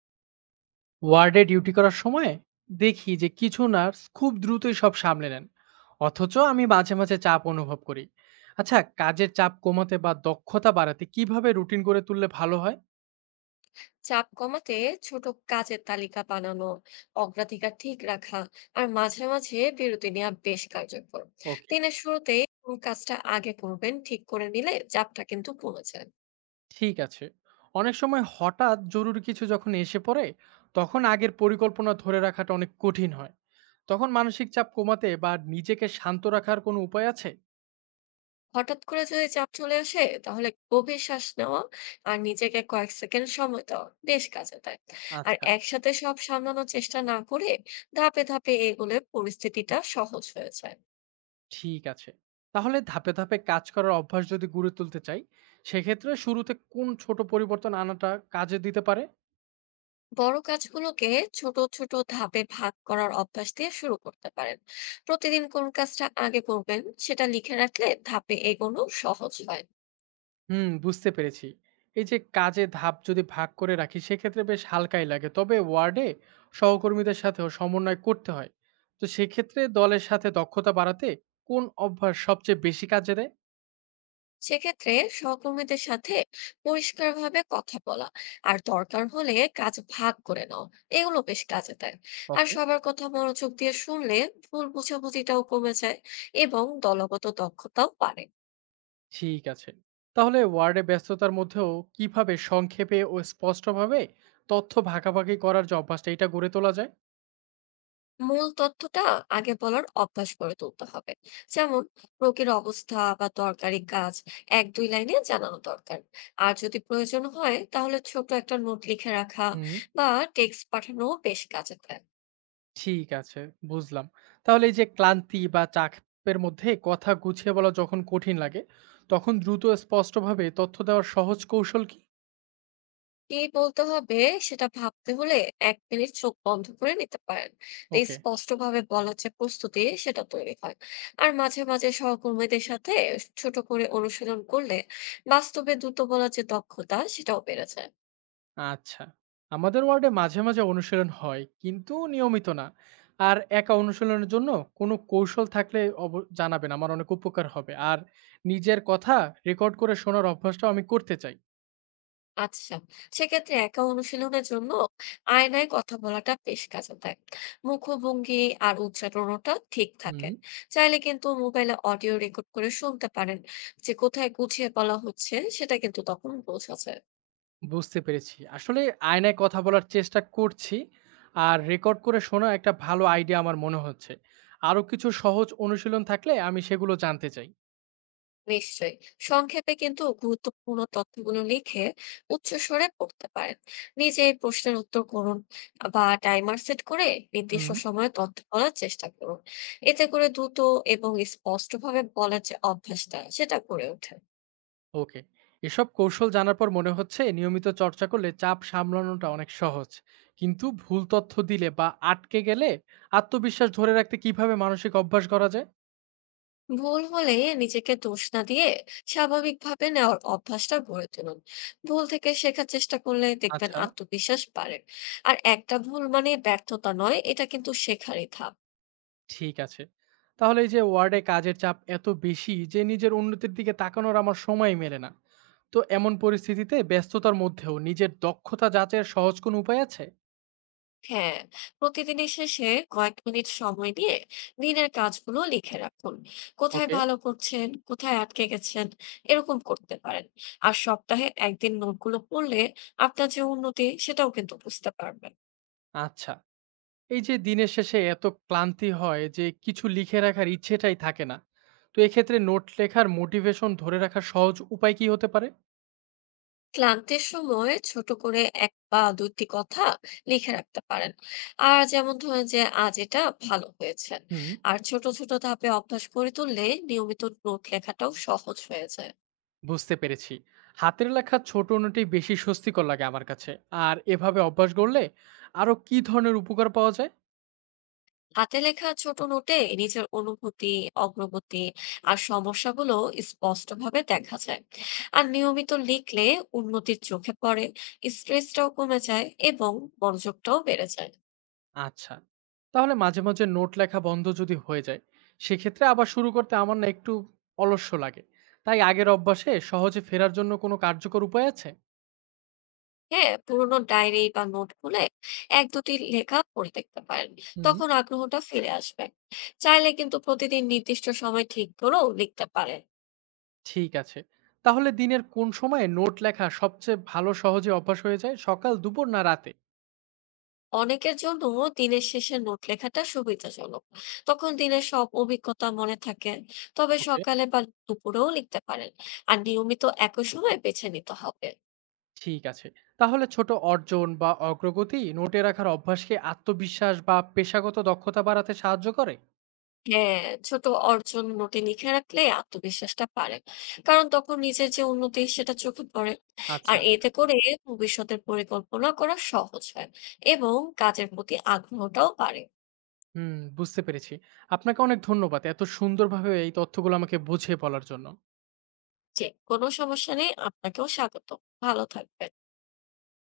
ওয়ার্ডে ডিউটি করার সময় দেখি যে কিছু নার্স খুব দ্রুতই সব সামলে নেন, অথচ আমি মাঝে মাঝে চাপ অনুভব করি। আচ্ছা, কাজের চাপ কমাতে বা দক্ষতা বাড়াতে কিভাবে রুটিন করে তুললে ভালো হয়? চাপ কমাতে ছোট কাজের তালিকা বানানো, অগ্রাধিকার ঠিক রাখা আর মাঝে মাঝে বিরতি নেওয়া বেশ কার্যকর। ওকে, দিনের শুরুতেই কোন কাজটা আগে করবেন ঠিক করে নিলে চাপটা কিন্তু কমে যায়। ঠিক আছে। অনেক সময় হঠাৎ জরুরি কিছু যখন এসে পড়ে, তখন আগের পরিকল্পনা ধরে রাখাটা অনেক কঠিন হয়। তখন মানসিক চাপ কমাতে বা নিজেকে শান্ত রাখার কোনো উপায় আছে? হঠাৎ করে যদি চাপ চলে আসে তাহলে গভীর শ্বাস নেওয়া আর নিজেকে কয়েক সেকেন্ড সময় দেওয়া বেশ কাজে দেয়। আর আচ্ছা, একসাথে সব সামলানোর চেষ্টা না করে ধাপে ধাপে এগুলে পরিস্থিতিটা সহজ হয়ে যায়। ঠিক আছে। তাহলে ধাপে, ধাপে কাজ করার অভ্যাস যদি গড়ে তুলতে চাই, সেক্ষেত্রে শুরুতে কোন ছোট পরিবর্তন আনাটা কাজে দিতে পারে? বড় কাজগুলোকে ছোট ছোট ধাপে ভাগ করার অভ্যাস দিয়ে শুরু করতে পারেন। প্রতিদিন কোন কাজটা আগে করবেন সেটা লিখে রাখলে ধাপে এগোনো সহজ হয়। হুম, বুঝতে পেরেছি। এই যে কাজে ধাপ যদি ভাগ করে রাখি, সেক্ষেত্রে বেশ হালকাই লাগে। তবে ওয়ার্ডে সহকর্মীদের সাথেও সমন্বয় করতে হয়। তো সেক্ষেত্রে দলের সাথে দক্ষতা বাড়াতে কোন অভ্যাস সবচেয়ে বেশি কাজে দেয়? সেক্ষেত্রে সহকর্মীদের সাথে পরিষ্কারভাবে কথা বলা আর দরকার হলে কাজ ভাগ করে নাও, এগুলো বেশ কাজে দেয়। আর ওকে, সবার কথা মনোযোগ দিয়ে শুনলে ভুল বোঝাবুঝিটাও কমে যায় এবং দলগত দক্ষতাও বাড়ে। ঠিক আছে। তাহলে ওয়ার্ডে ব্যস্ততার মধ্যেও কিভাবে সংক্ষেপে ও স্পষ্টভাবে তথ্য ভাগাভাগি করার যে অভ্যাসটা, এটা গড়ে তোলা যায়? মূল তথ্যটা আগে বলার অভ্যাস করে তুলতে হবে। যেমন রোগীর অবস্থা বা দরকারি কাজ এক দুই লাইনে জানানো দরকার। আর যদি প্রয়োজন হয় তাহলে ছোট একটা নোট লিখে রাখা হুম। বা টেক্সট পাঠানো বেশ কাজে দেয়। ঠিক আছে, বুঝলাম। তাহলে এই যে ক্লান্তি বা চাপের মধ্যে কথা গুছিয়ে বলা যখন কঠিন লাগে, তখন দ্রুত স্পষ্টভাবে তথ্য দেওয়ার সহজ কৌশল কি? কি বলতে হবে সেটা ভাবতে হলে এক মিনিট চোখ বন্ধ করে নিতে পারেন। এই ওকে, স্পষ্টভাবে বলার যে প্রস্তুতি সেটা তৈরি হয়। আর মাঝে মাঝে সহকর্মীদের সাথে ছোট করে অনুশীলন করলে বাস্তবে দ্রুত বলার যে দক্ষতা সেটাও বেড়ে যায়। আচ্ছা। আমাদের ওয়ার্ডে মাঝে, মাঝে অনুশীলন হয়, কিন্তু নিয়মিত না। আর একা অনুশীলনের জন্য কোনো কৌশল থাকলে অব জানাবেন, আমার অনেক উপকার হবে। আর নিজের কথা রেকর্ড করে শোনার অভ্যাসটাও আমি করতে চাই। আচ্ছা, সেক্ষেত্রে একা অনুশীলনের জন্য আয়নায় কথা বলাটা বেশ কাজে দেয়। মুখভঙ্গি আর উচ্চারণটা ঠিক থাকে। হুম। চাইলে কিন্তু মোবাইলে অডিও রেকর্ড করে শুনতে পারেন। যে কোথায় গুছিয়ে বলা হচ্ছে সেটা কিন্তু তখন বোঝা যায়। বুঝতে পেরেছি। আসলে আয়নায় কথা বলার চেষ্টা করছি। আর রেকর্ড করে শোনা একটা ভালো আইডিয়া আমার মনে হচ্ছে। আরো কিছু সহজ অনুশীলন থাকলে আমি সেগুলো জানতে চাই। নিশ্চয়ই, সংক্ষেপে কিন্তু গুরুত্বপূর্ণ তথ্যগুলো লিখে উচ্চস্বরে পড়তে পারেন। নিজে এই প্রশ্নের উত্তর করুন বা টাইমার সেট করে নির্দিষ্ট হুম। সময়ে তথ্য বলার চেষ্টা করুন। এতে করে দ্রুত এবং স্পষ্টভাবে বলার যে অভ্যাসটা সেটা গড়ে ওঠে। ওকে। এসব কৌশল জানার পর মনে হচ্ছে নিয়মিত চর্চা করলে চাপ সামলানোটা অনেক সহজ। কিন্তু ভুল তথ্য দিলে বা আটকে গেলে আত্মবিশ্বাস ধরে রাখতে কিভাবে মানসিক অভ্যাস করা যায়? ভুল হলে নিজেকে দোষ না দিয়ে স্বাভাবিকভাবে নেওয়ার অভ্যাসটা গড়ে তুলুন। ভুল থেকে শেখার চেষ্টা করলে দেখবেন আচ্ছা, আত্মবিশ্বাস বাড়ে। আর একটা ভুল মানে ব্যর্থতা নয়, এটা কিন্তু শেখারই ধাপ। ঠিক আছে। তাহলে এই যে ওয়ার্ডে কাজের চাপ এত বেশি যে নিজের উন্নতির দিকে তাকানোর আমার সময়ই মেলে না। তো এমন পরিস্থিতিতে ব্যস্ততার মধ্যেও নিজের দক্ষতা যাচাইয়ের সহজ কোনো উপায় আছে? হ্যাঁ, প্রতিদিনের শেষে কয়েক মিনিট সময় নিয়ে দিনের কাজগুলো লিখে রাখুন। কোথায় ওকে, ভালো করছেন কোথায় আটকে গেছেন, এরকম করতে পারেন। আর সপ্তাহে একদিন নোটগুলো পড়লে আপনার যে উন্নতি সেটাও কিন্তু বুঝতে পারবেন। আচ্ছা। এই যে দিনের শেষে এত ক্লান্তি হয় যে কিছু লিখে রাখার ইচ্ছেটাই থাকে না। তো এক্ষেত্রে নোট লেখার মোটিভেশন ধরে রাখার সহজ উপায় কি হতে পারে? ক্লান্তির সময় ছোট করে এক বা দুটি কথা লিখে রাখতে পারেন। আর যেমন ধরেন যে আজ এটা ভালো হয়েছে। হুম, আর ছোট ছোট ধাপে অভ্যাস করে তুললে নিয়মিত নোট লেখাটাও সহজ হয়ে যায়। বুঝতে পেরেছি। হাতের লেখা ছোট নোটই বেশি স্বস্তিকর লাগে আমার কাছে। আর এভাবে অভ্যাস গড়লে আরো কি ধরনের উপকার পাওয়া যায়? হাতে লেখা ছোট নোটে নিজের অনুভূতি, অগ্রগতি আর সমস্যাগুলো স্পষ্টভাবে দেখা যায়। আর নিয়মিত লিখলে উন্নতির চোখে পড়ে, স্ট্রেসটাও কমে যায় এবং মনোযোগটাও বেড়ে যায়। আচ্ছা। তাহলে মাঝে, মাঝে নোট লেখা বন্ধ যদি হয়ে যায়, সেক্ষেত্রে আবার শুরু করতে আমার না একটু অলস্য লাগে। তাই আগের অভ্যাসে সহজে ফেরার জন্য কোনো কার্যকর উপায় আছে? হ্যাঁ, পুরোনো ডায়েরি বা নোট খুলে এক দুটি লেখা পড়ে দেখতে পারেন। হুম, তখন আগ্রহটা ফিরে আসবে। চাইলে কিন্তু প্রতিদিন নির্দিষ্ট সময় ঠিক করেও লিখতে পারেন। ঠিক আছে। তাহলে দিনের কোন সময়ে নোট লেখা সবচেয়ে ভালো সহজে অভ্যাস হয়ে যায়? সকাল, দুপুর না রাতে? অনেকের জন্য দিনের শেষে নোট লেখাটা সুবিধাজনক। তখন দিনের সব অভিজ্ঞতা মনে থাকে। তবে ওকে, সকালে বা দুপুরেও লিখতে পারেন। আর নিয়মিত একই সময় বেছে নিতে হবে। ঠিক আছে। তাহলে ছোট অর্জন বা অগ্রগতি নোটে রাখার অভ্যাসকে আত্মবিশ্বাস বা পেশাগত দক্ষতা বাড়াতে সাহায্য করে? হ্যাঁ, ছোট অর্জন নোটে লিখে রাখলে আত্মবিশ্বাসটা পারে। কারণ তখন নিজের যে উন্নতি সেটা চোখে পড়ে। আর আচ্ছা। এতে করে ভবিষ্যতের পরিকল্পনা করা সহজ হয় এবং কাজের প্রতি আগ্রহটাও বাড়ে। হুম, বুঝতে পেরেছি। আপনাকে অনেক ধন্যবাদ। এত সুন্দরভাবে এই তথ্যগুলো আমাকে বুঝিয়ে বলার জন্য। যে কোনো সমস্যা নেই, আপনাকেও স্বাগত। ভালো থাকবেন।